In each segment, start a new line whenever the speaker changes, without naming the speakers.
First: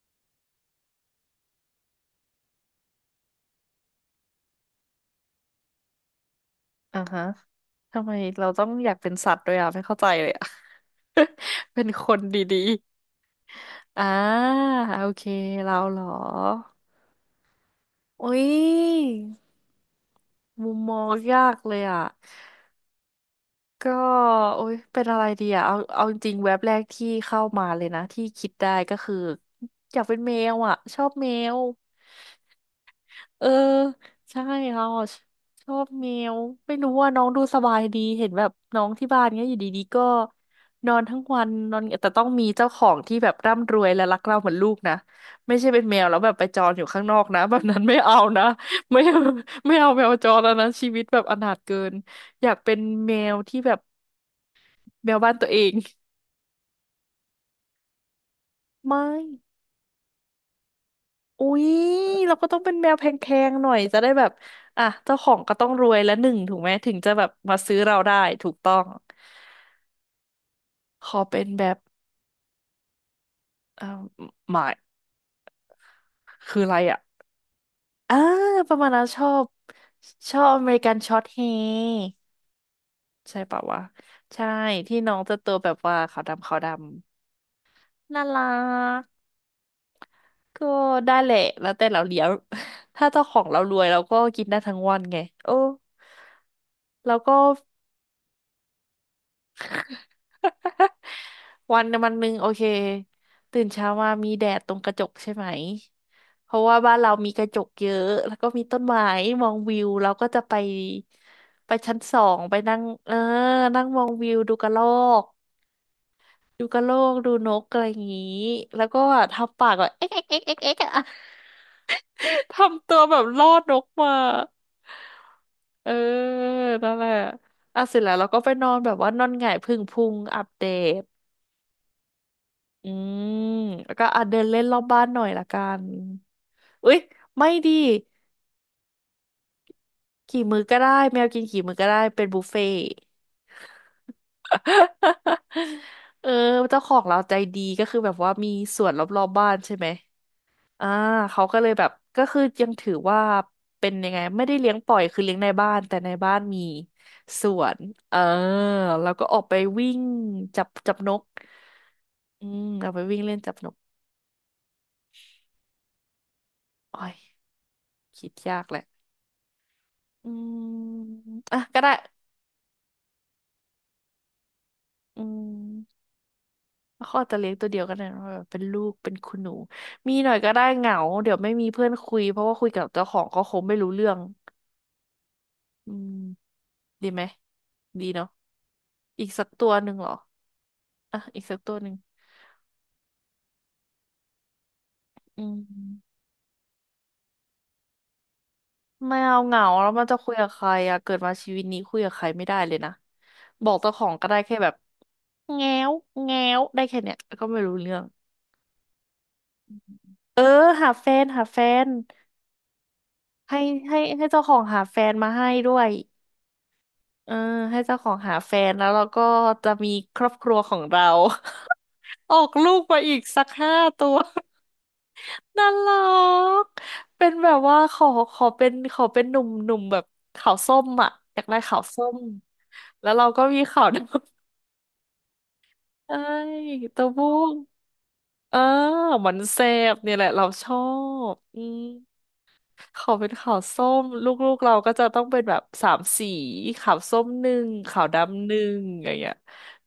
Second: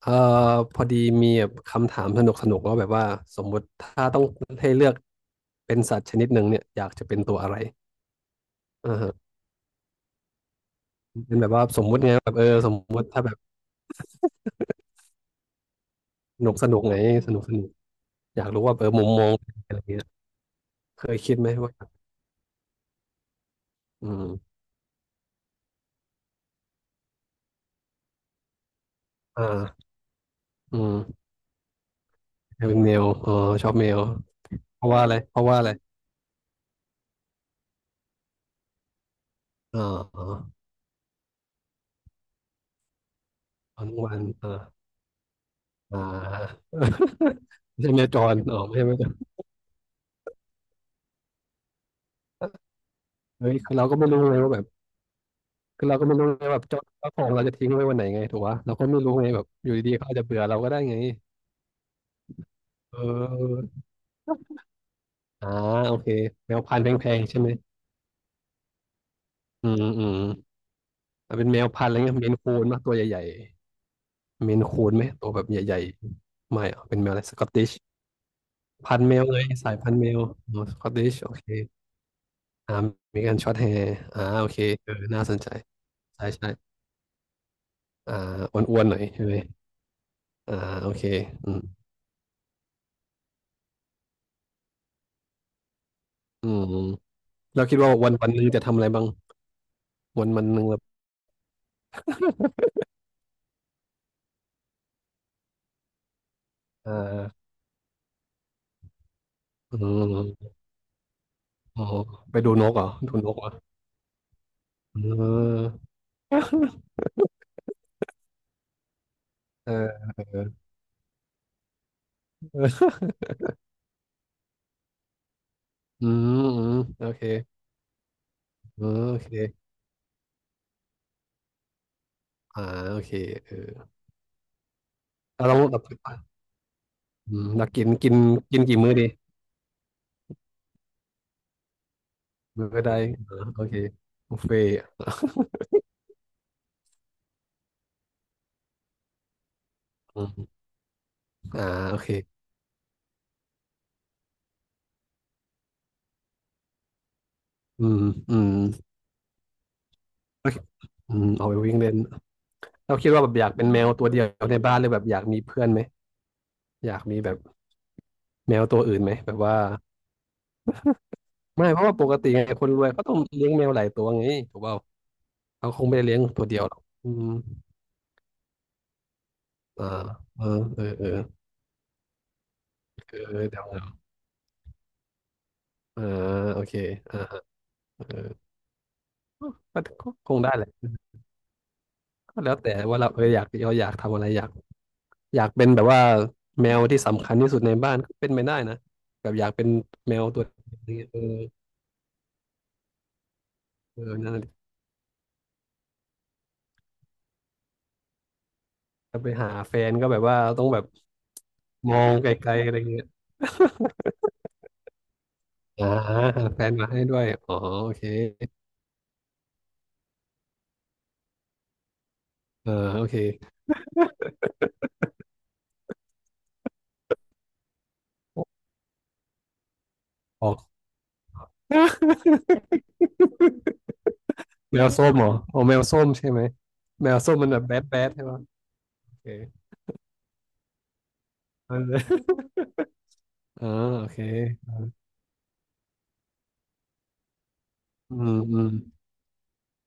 เอ่อพอดีมีแบบคำถามสนุกสนุกว่าแบบว่าสมมุติถ้าต้องให้เลือกเป็นสัตว์ชนิดหนึ่งเนี่ยอยาก
อ่า
จะเป็น
ฮะ
ตัวอะไร
ทำไมเราต้องอ
อ่า
ยากเป็
ฮะ
นสัตว์ด้วยอ่ะไม่เข้าใจเลยอ่ะ
เป็นแบบว่า ส
เป็
ม
น
มุติ
ค
ไง
น
แบบเออ
ดี
สมมุติถ้าแบบ
ๆอ่าโอเคเราเหรอ
สนุกสนุกไงสนุกสนุก
อุ้
อ
ย
ยากรู้ว่าเออมุมมองอะไรเงี้ย
มุมมอ
เค
ง
ยคิด
ยา
ไหม
ก
ว่า
เลยอ่ะก็
อืม
โอ้ยเป็นอะไรดีอ่ะเอาจริงๆแว็บแรกที่เข้ามาเลยนะที่คิดได้ก็คือ
อ่า
อยากเป็นแมวอ่ะ
อื
ช
ม
อบแมว
อยากเป็นแมวอ๋อ
เออ
ชอบแมว
ใช่
เพ
เรา
ราะว่า
อะ
อะไร
ช
เพราะว่าอะ
ช
ไร
อบแมวไม่รู้ว่าน้องดูสบายดีเห็นแบบน้องที่บ้านเนี้ยอยู่
อ๋
ดี
อ
ๆก็
อ๋อ
นอนทั้งวันนอนแต่ต้องมีเจ้าของที่แบบร่ำร
อ๋อ
วย
น้อง
และ
วั
รัก
น
เราเห
อ่า
มือนลูกนะไม่ใช่เป็นแม
อ่า
วแล้วแบบไปจรอยู่ข้างนอกนะ แบบ นั้น
ไม่ใช่
ไม่
แมว
เอา
จร
นะ
อ๋อไม่ ใช่แมว
ไม่
จร
ไม่เอาแมวจรแล้วนะชีวิตแบบอนาถเกินอยากเป็นแมว
เฮ้ย
ที่แบ
คือ
บ
เราก็ไม่รู้เลยว่าแบบ
แมวบ้านตัวเอง
คือเราก็ไม่รู้ไงแบบเจ้าของเราจะทิ้งไว้วันไหนไงถูกปะเราก็ไม่
ไม่
รู้ไงแบบอยู่ดีๆเขาอาจจะเบื่อเราก็ได้ไง
อุ๊ยเราก็ต้องเป็นแม
เ
วแพงๆ
ออ
หน่อยจะได้แบบอ่ะเจ้าของ
อ่า
ก็ต้องร
โอ
วย
เค
และหนึ่ง
แม
ถูก
ว
ไหม
พันธุ์
ถึง
แพ
จะ
ง
แบ
ๆ
บ
ใช่ไหม
มาซื้อเราได้ถูกต้อง
อืมอืม
ขอ
อ่ะ
เป็
เป็
น
นแม
แบ
ว
บ
พันธุ์อะไรเงี้ยเมนคูนป่ะตัวใหญ่
เอ่อ
ๆเม
ห
น
มาย
คูนไหมตัวแบบใหญ่ๆ
คือ
ไม่
อะไร
อ่ะเป็
อ่ะ
นแมวอะไรสกอตติช
อ่าประมาณ
พัน
นั้น
ธุ์แม
ช
ว
อ
เลย
บ
สายพันธุ์แมว
ชอบ
อ๋
อ
อ
เม
ส
ริ
กอ
กั
ต
น
ติ
ช็
ช
อต
โอ
เฮ
เค
ร์
อ่ามีการ
ใช่
ช็อต
ปะ
แฮ
วะ
ร์อ่า
ใช่
โอเคเออ
ที่น้อง
น่าส
จะ
นใจ
ตัวแบบว่าขาว
ใช่
ดำขาวด
ใช่
ำ
อ่
น่า
า
รั
อ้วนๆหน่อย
ก
ใช่ไหมอ่า
ก็
โอเค
ได้แหละ
อืม
แล้วแต่เราเลี้ยง ถ้าเจ้าของเรารวยเราก็กินได้ทั้งวันไงโอ้
อืม
แล้วก็
เราคิดว่าวันวันหนึ่งจะทำอะไรบ้างวันวันหนึ่ง
วันวันหนึ่งโอเคตื่นเช้ามามีแดดตรงกระจกใช่ไหมเพราะว่า
อ่
บ้านเรามีก
า
ระจกเยอะแล้วก็มีต้นไม้มอง
อื
วิวเราก็จะ
ม
ไปไป
อ๋อ
ชั้นสอ
ไป
ง
ดู
ไป
นก
นั่
เห
ง
รอ
เอ
ดู
อ
นกเหรอ
นั่งมองวิวดูกระรอ
อืม
ก
เออ
ดูกระโลกดูนกอะไรอย่างงี้แล้วก็ทำปา
เออ
กแบบเอ๊กเอ๊ก
เอ
เอ๊
อ
กเอ๊กเอ๊กอะ ทำตัวแบบล่อนกมาเออ
อืมอืม
นั่นแห
โอ
ละ
เค
อ่ะเสร็จแล้วเราก็ไปนอน
อื
แบบ
ม
ว่า
โอ
นอ
เค
นหงายผึ่งพุงอัปเดต
อ่า
อื
โอเค
ม
เออ
แล้วก็อ่ะเดินเล่นรอบบ้านหน่อยละ
เรา
กั
ลองแบ
น
บ
อุ๊ย
อื
ไม่
มดั
ดี
กกินกินกินกี่มื้อดี
กี่มื้อก็ได้แมวกินกี่มื้อก็ได้เป็นบุฟเฟ่
มื้
ต์
อใด อ่าโอเคบุฟเฟ่ต์
เออเจ้าของเราใจดีก็คือแบบว่ามีสวนรอบๆบ้านใช่ไหม
อืม
อ่าเขาก็
อ่า
เลยแบบ
โอเค
ก็คือยังถือว่าเป็นยังไงไม่ได้เลี้ยงปล่อยคือเลี้ยงในบ้านแต่ในบ้านมีสวน
อืม
เออ
อืม
แล้วก็ออกไปวิ่ง
โอเค
จับน
อื
ก
มเอาไปวิ่งเล่น
อืมเอา
เรา
ไป
คิด
วิ่
ว่า
ง
แบ
เล่
บ
น
อยา
จั
ก
บ
เป็
น
น
ก
แมวตัวเดียวในบ้านเลยแบบอยากมีเพื่อนไหมอยาก
โอ้ย
มีแบบ
คิด
แม
ยา
ว
กแห
ตัว
ละ
อื่นไหมแบบว่า
อืมอ่ะ
ไม่
ก็
เพราะ
ได้
ว่าปกติไงคนรวยเขาต้องเลี้ยงแมวหลายตัวไงถูกเปล่า
อื
เขาคงไม่
ม
ได้เลี้ยงตัวเดียวหรอกอื
เขา
ม
อาจจะเลี้ยงตัวเดียวกันนะแบบเป็นลูกเป็นคุณหนู
อ่า
มีหน่อย
เออ
ก็ได้
เอ
เห
อ
งา
เออ
เดี๋ยวไม่มีเพื่อนคุยเพราะว่าคุยกับเจ้าข
เอ
องก็
อ
ค
เดี๋
ง
ย
ไม่รู้
ว
เรื่องอื
อ่า
ม
โอเค
ดี
อ่า
ไหม
เอ
ดี
อ
เนาะอีก
ก
สักตัว
็
หนึ่งเหร
ก็
อ
คงได้แหละ
อ่ะอีกสักตัวหนึ่ง
ก็แล้วแต่ว่าเราเอออยากเราอยากทำอะไรอยากอ
อื
ยากเป็นแบบว่า
ม
แมวที่สำคัญที่สุดในบ้านก็เป็นไม่ได้นะ
ไม่
แบบ
เอา
อยาก
เหงา
เป็น
แล้วมัน
แม
จะ
ว
คุย
ตัว
กับ
เ
ใคร
ดี
อะ
ยว
เกิ
เอ
ด
อ
มาชีวิตนี้คุยกับใครไม่ได้เลยนะบอกเจ้า
เอ
ของ
อ
ก็
นั่น
ได้
แห
แค่
ละ
แบบแง้วแง้วได้แค่เนี้ยแล้วก็ไม่รู้เรื่อง
จะไปหาแฟนก็แบบว่า
เออ
ต้องแบบ
หาแฟนหาแฟน
มองไกลๆอะไรเงี้ย
ให้ให้เจ้าของหาแฟนมาให้ด้ว
อ่า
ย
หาแฟนมาให้ด้วย
เออ
อ๋อ
ให้
โอ
เจ้า
เค
ของหาแฟนแล้วเราก็จะมีครอบครัวของเรา ออก
เออ
ลูกมา
โอ
อี
เค
กสักห้าตัว น่ารักเป็นแบบว่าขอเป็นหนุ่มหนุ่มแบบ
อ
ขา
อ
ว
ก
ส้มอ่ะอยากได้ขาวส้มแล้วเราก็มีขาวดำ
แมวส้มเหรออ๋อแมวส้ ม
ใช่
ใช่ไหม
ตัว
แมว
บุ้
ส้มมัน
ง
แบบแบดแบดใช่ปะ
เออ
โอเค
มันแซ่บเนี่ยแหละเราชอบอื
เ
ม
ออ
เขาเป็นขาว
อ่า
ส้ม
โอเค
ลูกๆเราก็จะต้องเป็นแบบสามสีขาวส้มหนึ่งขาว
อืม
ดำห
อื
นึ่
ม
งอะไรอย่างเงี้ย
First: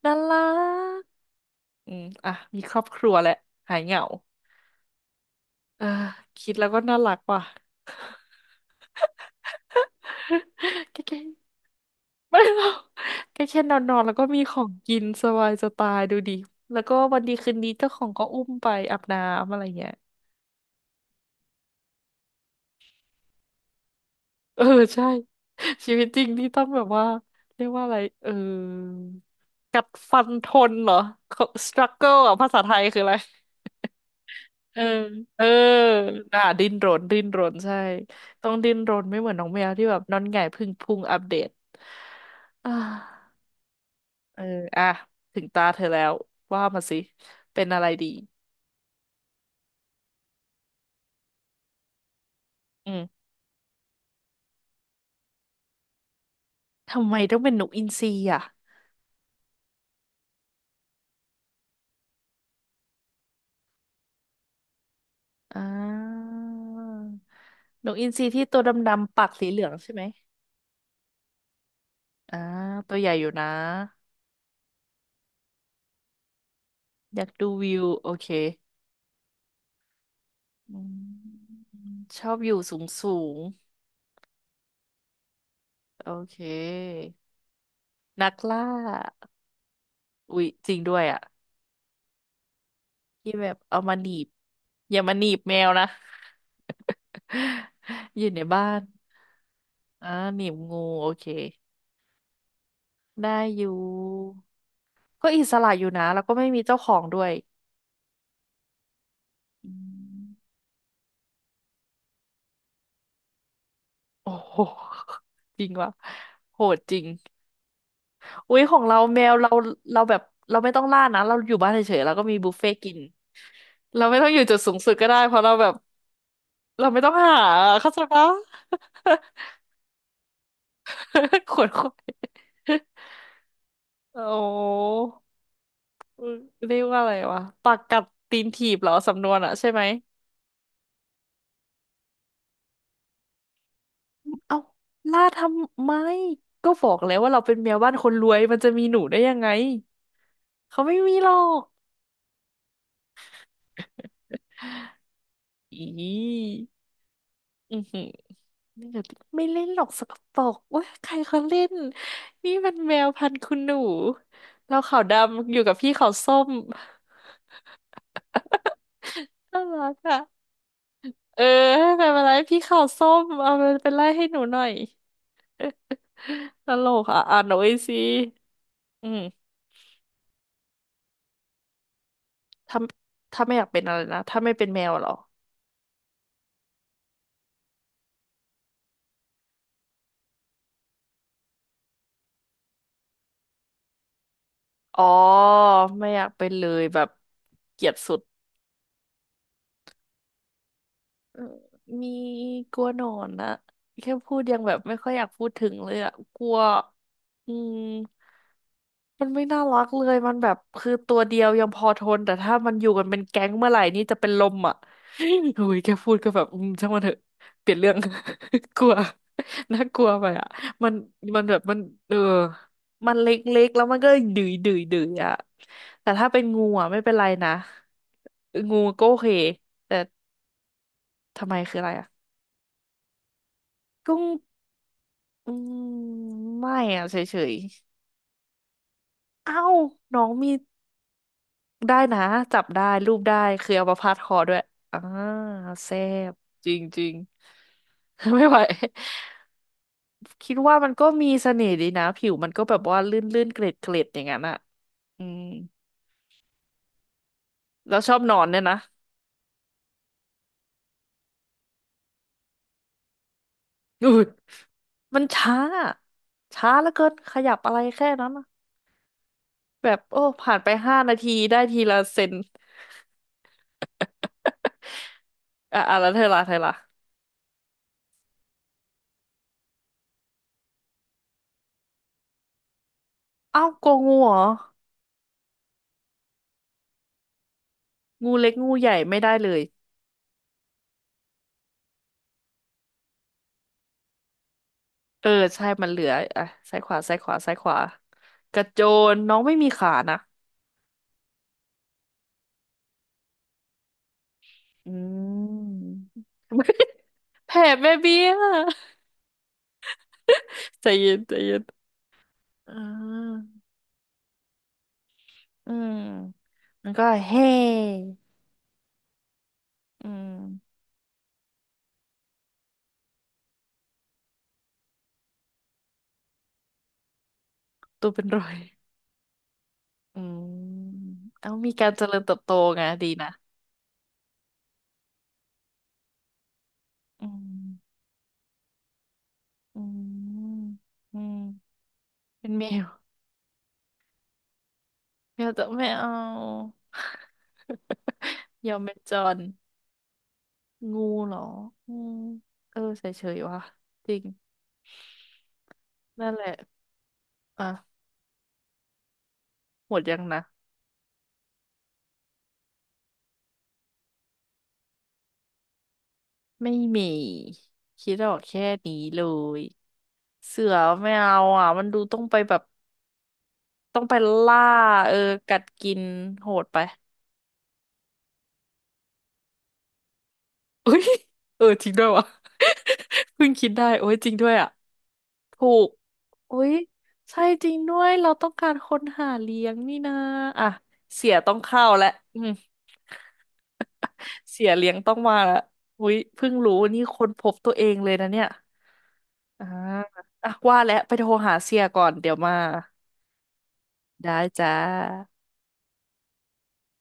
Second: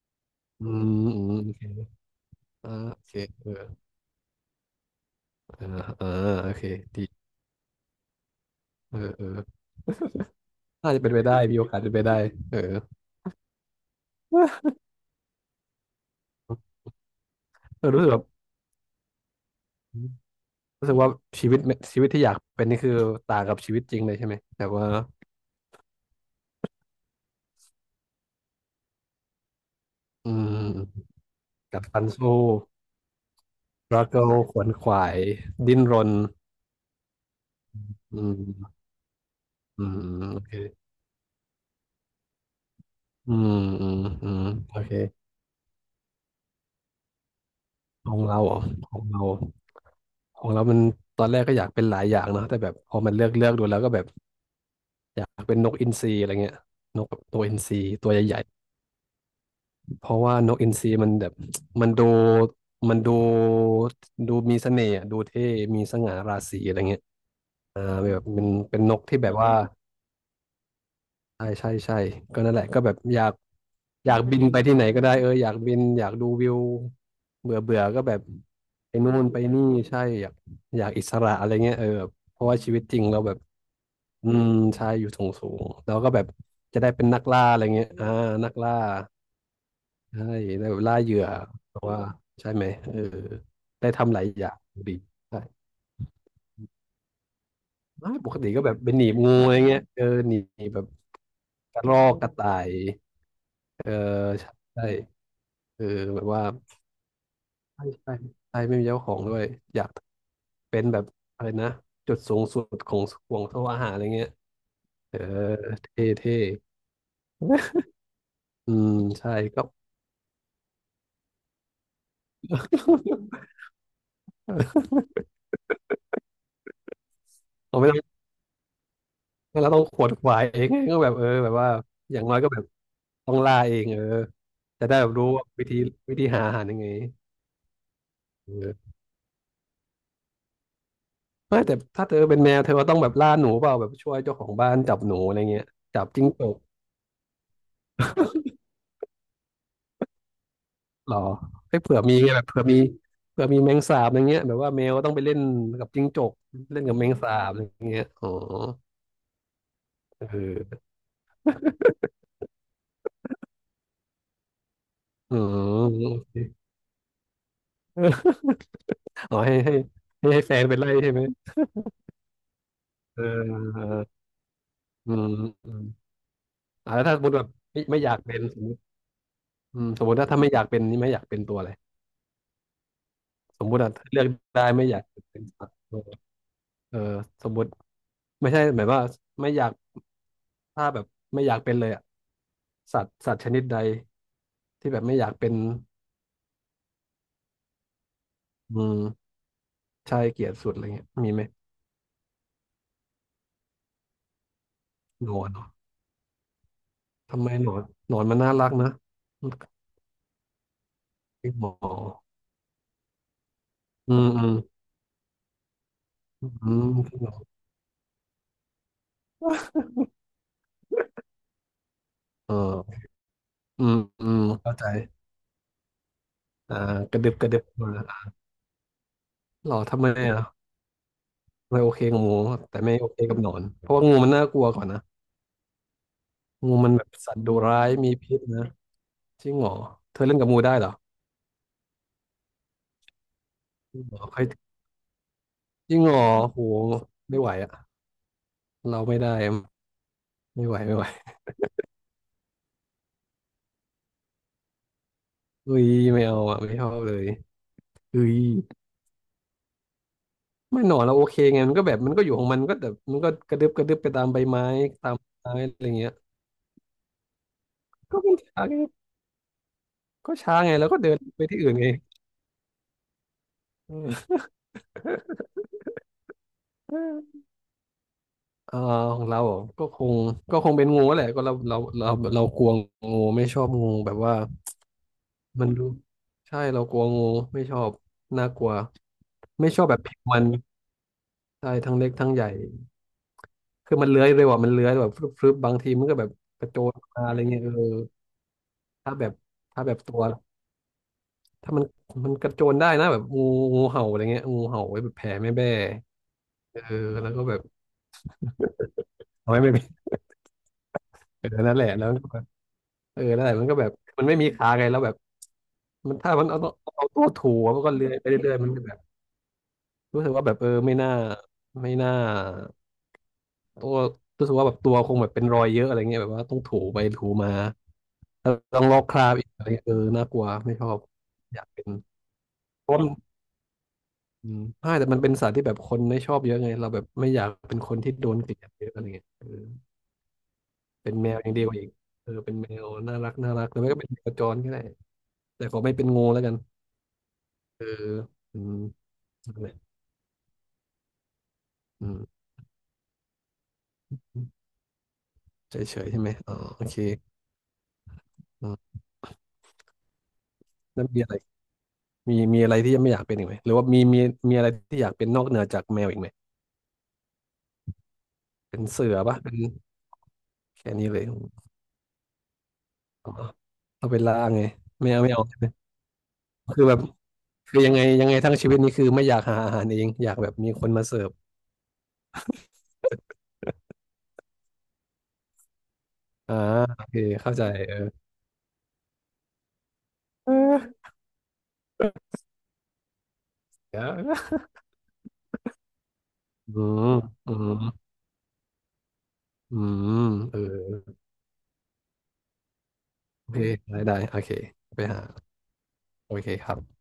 น่ารั
อื
ก
มอืมโอเค
อืมอ่ะมี
อ่า
ครอบค
โอ
รั
เค
วแล้ว
เออ
หายเหงา
อ่า
เออ
อ่าโอ
คิด
เค
แล้วก็น่า
ดี
รักว่ะ
เออเออ น่าจะ
แค่
เป็นไปได้
แค่
มีโอกาสเป็นไปได้
ไม่
เอ
ห
อ
รอกแค่นอนนอนแล้วก็มีของกินสบายจะตายดูดิแล้วก็วันดีคืนดี
เอ
เจ้า
อ
ข
รู้
อ
สึ
ง
กแบ
ก็
บ
อุ้มไปอาบน้ำอะไรเงี้ย
รู้สึกว่าชีวิตชีวิตที่อยากเป็นนี่คือต่างกับชีวิตจริงเลยใช่ไหม
เอ
แต่
อ
ว่า
ใช่ชีวิตจริงนี่ต้องแบบว่าเรียกว่าอะไรเออกัดฟั
อื
นทนเหรอ
มกัดฟัน
struggle อ่ะ
สู้
ภาษาไทยคืออะไร
รักเกิลขวน
เออ
ขวาย
เออ
ดิ้นรน
อ่ะดิ้นรนดิ้นรนใช่
อื
ต้องดิ้
ม
นรนไม่เหมือนน้องแมว
อื
ที่
ม
แบ
อื
บน
ม
อนห
โอ
งาย
เค
พึ่งพุงอัปเดตอ่
อื
า
มอืมอื
เอ
ม
อ
โอ
อ่ะ
เค
ถึงตาเธอแล้วว่ามาสิเป็นอะไรดี
ของเราเหรอของเราของเรามันตอนแรกก็อยากเป็นหลายอย่างเนอะแต่แบบ
อื
พอมันเลื
ม
อกเลือกดูแล้วก็แบบอยากเป็นนกอินทรีอะไรเงี้ยน
ทำ
ก
ไมต้อ
ตั
ง
ว
เป็
อิ
น
น
น
ท
ก
รี
อินท
ตั
รี
วใหญ่
อ่ะ
ๆเพราะว่านกอินทรีมันแบบ มันดูมันดูมีเสน่ห์อะดูเท่
อ่
มีสง่าราศีอะไร
า
เงี้ยอ่า
นกอิน
แบ
ท
บ
รี
เป็
ที่
น
ตัวด
เป็นนก
ำๆ
ที่
ปา
แบ
ก
บ
สี
ว่า
เหลืองใช่ไหม
ใช่ใช่ใช่
อ่า
ก็นั่นแหละก็แบ
ตั
บ
วใหญ่
อ
อ
ยา
ยู่
ก
นะ
อยากบินไปที่ไหนก็ได้เอออยากบินอยากดูวิว
อยากดู
เบื่อ
วิ
เบื่อ
ว
ก็
โอ
แบบ
เค
ไปนู่นไปนี่ใช่อยาก
อื
อยากอิสระอะไร
ม
เงี้ยเออแบบ
ชอบ
เพ
อ
ราะ
ยู่
ว่าชี
สู
วิต
ง
จริง
สู
เราแบ
ง
บอืมใช่อยู่สูงสูงแล้ว
โอ
ก็แบบ
เค
จะได้เป็นนักล่าอะไรเงี้ยอ่า
นัก
นัก
ล่า
ล่าใช่
อุ๊ย
ได้
จริ
แบ
ง
บ
ด้
ล่า
วย
เหยื่
อ่ะ
อเพราะว่าใช่ไหมเออ
ที่แบบเอา
ได้
มาหนี
ทำหลาย
บ
อย่าง
อ
ดี
ย่ามาหนี
ใช่
บแมวนะ
ไม่
อยู่
ปก
ใน
ติก็
บ้า
แบบ
น
เป็นหนีบงูอะไรเงี้ยเออ
อ่า
หนี
หนีบ
บ
งู
แบบ
โอเค
กระรอกกระต่าย
ได้อยู่
เออใช่
ก็อิสระ
เอ
อ
อ
ยู่นะ
แบ
แล้ว
บ
ก็
ว่า
ไม่มีเจ้าของด้วย
ใช่ใช่ใช่ไม่มีเจ้าของด้วย
อื
อยาก
ม
เป็นแบบอะไรนะจุดสูงสุดของห่วงโซ่อาหารอะไรเงี้
โอ้
ย
โห
เออ
จริงว่ะ
เท่เท่
โหดจริง อุ๊ย
อื
ของ
ม
เราแม
ใช่
วเรา
ก็
เราแบบเราไม่ต้องล่านะเราอยู่บ้านเฉยๆเราก็มีบุฟเฟ่ต์กินเราไม่ต้องอยู่จุดสูง สุดก็ได้เพราะเราแบบเราไม่ต้องหา
เราไม่
เข้า
ต้อ
ใจ
ง
ปะ
เราต้องขวนขวายเองก็แบบเออแบ
ข
บ
ว
ว่า
นขวาย
อย่างน้อยก็แบบต้องล่าเองเออ
โอ้
จะได้แบบรู้ว่าวิธีหาอาหารยั
เรี
ง
ยก
ไง
ว่าอะไรวะปากกัดตีน
เ
ถีบเห
อ
ร
อ
อสำนวนอะใช่ไหม
ไม่แต่ถ้าเธอเป็นแมวเธอก็ต้องแบบล่าหนูเปล่าแบบช่วยเจ้าของ
เอ้า
บ้านจับหนู
ล่า
อะ
ท
ไรเงี้ย
ำไม
จับจิ้งจก
ก็บอกแล้วว่าเราเป็นแมวบ้านคนรวยมันจะมีหนูได้ยังไงเขาไม่
ห
มี
รอ
หรอก
ให้เผื่อมีไงแบบเผื่อมีแมงสาบอย่างเงี้ยแบบว่าแมวต้องไปเล่น
อ
กับจิ้งจก
ี
เล่นกับแมงสาบอ
อือ
ย่าง
หื
เงี้
อ
ยอ๋อ
ไม่เล่นไม่เล่นหรอกสก
เอ
ปรกเว้ย
อ
ใครเขาเล่นนี่มันแมวพันธุ์คุณหนูเราขาวด
อื
ำอยู่กับ
ม
พี่
โอ
ขาวส้
เค
ม
อ๋อ ให้
น่า
ให้
รักอ่ะ
ให้แฟนไปไล่ใช่ไหม
เออไม่เป็นไรพี่ขาวส้
เอ
ม
อ
เอาไป
เอ
เป็น
อ
ไล่ให้หนูหน่อย
อืม
เออ
อืม
ตล
แล้
ก
วถ้า
อ่ะ
สมมติ
อ่า
แบ
น
บ
หน่อย
ไม่
สิ
ไม่อยากเป็นสมมติ
อืม
อืมสมมติถ้าไม่อยากเป็นนี่ไม่อยากเป็นตัวอะไร
ถ้าถ้าไม่อ
ส
ยา
ม
ก
ม
เป็
ติ
น
อะ
อะไร
เลื
นะ
อก
ถ้าไม่
ได้
เป็นแม
ไม่
ว
อยาก
เหรอ
เป็นสัตว์เออเออสมมติไม่ใช่หมายว่าไม่อยากถ้าแบบไม่อยากเป็นเลยอะสัตว์ชนิดใดที่แบ
อ๋อ
บไม่อยากเป็น
ไม่อยากเป็นเลยแบบเกลียดสุด
อืมชายเกลียดสุดอะไรเงี้ยมี
เอ
ไห
อ
ม
มีกลัวหนอนนะแค่พูดยังแบบไม่ค่อยอยาก
หนอ
พู
น
ด
เหรอ
ถึงเลยอะกลัว
ทำไม
อื
หน
ม
อนหนอนมันน่ารักนะ
มันไม่
มัน
น่ารักเลยมันแบบคือตัวเดีย
เป
ว
ห
ยั
ม
งพ
อ
อทนแต่ถ้ามันอยู่กันเป็นแก๊งเมื่อไหร่นี่
อื
จะเป็
ม
นล
อืม
มอ่ะ โอ้ยแค่พูดก็แบบ
อื
อืม
ม
ช่างมันเถอะ
พี่หนอน
เปลี่ยนเรื่อง กลัว น่ากลัวไปอ่ะมันมันแบบมันเออ
เออ
มันเล็กๆแล้
อื
วมั
ม
นก็
อื
ดื
ม
อยดื
เข้า
อย
ใจ
ดือยอ่ะแต่ถ้าเป็นงู
อ่า
อ่ะไม่เป็
ก
น
ระ
ไร
ดึบก
นะ
ระดึบมา
งูก็โอเค
หรอ
แต่
ทำไมอ่ะ
ทำไมคือ
ไม่
อะ
โอ
ไร
เค
อ่ะ
กับงูแต่ไม่โอเคกับหนอนเพราะว่างู
กุ้ง
มันน่ากลัวกว่านะ
อืมไม่
งูมันแบ
อะ
บ
เฉ
สัตว์ดุ
ย
ร้ายมีพิษนะจ
ๆ
ริง
เอ้า
เหรอเธ
น้
อ
อง
เล่นกับ
มี
งูได้เหรอ
ได้นะจับได้รูปได้คือเอา
จ
มา
ริง
พา
เหร
ด
อ
ค
ใค
อ
ร
ด้วยอ่า
จ
แซ่
ริงเหรอ
บ
โห
จริง
ไม่ไหวอ่ะ
ๆ ไม่ไหว
เราไม่ได้
คิด
ไม่ไห
ว่า
ว
มัน
ไม่ไห
ก็
ว
มีเสน่ห์ดีนะผิวมันก็แบบว่าลื่นๆเกล็ดๆอย่างนั้นอ่ะอืม
อุ้ยไม่เอาอ่ะไม่ชอบเลย
แล้วชอบ
อุ้
น
ย
อนเนี่ยนะ
ไม่หนอนเราโอเคไงมันก็แบบมันก็อยู่ของมันก็แบบมันก็กระดึบกระดึบไป
อุ้
ตา
ย
มใบไม้ตาม
มัน
ไม้
ช้า
อะไรเงี้ย
ช้าเหลือเกินขยับอะไรแค่
ก็
นั้น
มัน
น่ะ
ช้าไง
แบบโอ้
ก็ช้า
ผ่านไป
ไงแล้ว
ห้า
ก็เดิ
นา
น
ที
ไป
ได้
ที่อื่น
ที
ไง
ละเซน
เออ
อ่ะอ่ะแล้วเธอละเธอละ
เออของเราเหรอก็คงเป็นงูแหละก็เรากลัวงูไม่ช
เอ้า
อบ
โก
งูแบ
งู
บ
เหร
ว่า
อ
มันดูใช่เรากลัวงูไม่ชอบ
งู
น่า
เล็ก
กลั
งู
ว
ใหญ่ไม่ได้เลย
ไม่ชอบแบบผิวมันใช่ทั้งเล็กทั้งใหญ่คือมันเลื้อยเร็วอ่ะมันเลื้อยแบบฟ
เอ
รึ
อ
บฟ
ใช่
บาง
มัน
ที
เหลื
มัน
อ
ก็แบบ
อ่ะ
กระโจ
ซ้ายข
น
วาซ้าย
มา
ข
อะ
วา
ไร
ซ้าย
เงี้ย
ข
เออ
วากระโจ
ถ้า
น
แบบ
น้องไม่มี
ถ้า
ขา
แบบตั
นะ
ว ถ้ามันมันกระโจนได้นะแบบงูงูเห่าอะไรเงี้ยงูเห่า
อื
ไว้แบบแผ่แม่แบ้
ม
เออ แล้วก็
แผ
แบ
ล
บ
แม่เบี้ย
เอาไว้ไม่เป็น
ใจเย็นใจ
เออ
เย็น
นั่นแหละแล้วมันก็แบบ
อ่
เออนั่
า
นแหละมันก็แบบมันไม่มีขาไงแล้วแบบ
อืม
มันถ้ามันเอาตัว
มันก็
เอาตัว
เฮ่
ถูอะมันก็เลื้อยไปเรื่อยๆมันก็แบบ
อื
รู้สึกว่าแบบเออ
ม
ไม่น่าไม่น่าตัวรู้สึกว่าแบบตัวคงแบบเป็นรอยเยอะอะไรเงี้ยแบบว่าต้องถูไปถูมา
ตัวเป็นรอ
แล้ว
ย
ต้องลอกคราบอีกอะไรเงี้ยเออ
อื
น่ากลัวไม่ช
ม
อบ
เอา
อยาก
มี
เป็
กา
น
รเจริญเติบโตไง
เพราะมั
ดี
น
นะ
อืมใช่แต่มันเป็นสัตว์ที่แบบคนไม่ชอบเยอะไงเราแบบ
อื
ไม่อยาก
ม
เป็นคนที่โดนเกลียดเยอะอะไรเงี้ยเออ
อืม
เป็น
อื
แมวอยังเดีก
ม
ว่าอีกเออ
เป็
เป็
น
น
แม
แมว
ว
น่ารักหรือไม่ก็เป็นแมวจรก็ได้
แมว
แต่
จะ
ขอ
ไม่
ไม่เป็น
เอา
งูแล้วกันเอออื
ย
ม
อมเป็นจร
นั่นแหละ
งูเหรออื
อื
ม
ม
เออเฉยๆว่ะ จริง
เฉยเฉยใช่ไห
นั่
ม
นแหละ
อ๋อโอเค
อ่ะ
อืม
หมดยังนะ
แล้วมีอะไรมีอะไรที่ยังไม่อยากเป็นอีกไหมหรือว่ามีอะไรที่อยากเป็นนอกเหนือจากแมวอีกไหม
ไม่มีคิดออกแค่
เป็น
นี้
เสือ
เล
ปะเป็น
ย เสือ
แค่นี้
ไม่
เลย
เอาอ่ะ มันดูต้องไปแบบ
อ๋อ
ต้อง
เอา
ไป
เป็นล่า
ล่า
ไงไม่
เออ
เอาไม่เอา
กั
ใช่
ด
ไหม
กินโหดไป
คือแบบคือยังไงทั้งชีวิตนี้คือไม่อยากหาอาหารเองอยากแบบมีคน
เอ้
มา
ย
เสิร์ฟ
เออจริงด้วยว่ะ เพิ่งคิดได้โอ้ยจริงด้วยอ่ะ ถูก
อ่า
อุ๊ย
โอเค
ใช่
เข้าใจ
จริง
เอ
ด้
อ
วย เราต้องการคนหาเลี้ยงนี่นะอ่ะเสียต้องเข้าแล้วอืม
เ ออ
เสียเลี้ยงต้องมาละอุ๊ยเพิ่งรู้
อื
นี่
ม
ค้นพ
อื
บตั
ม
วเองเลยนะเนี่ยอ่า
อืม
อ่ะ
เอ
ว่าแล้วไป
อ
โทรหาเสียก่อนเดี๋ยวมา
โอเคได้
ได้
โอเค
จ้า
ไปหาโอเคครับ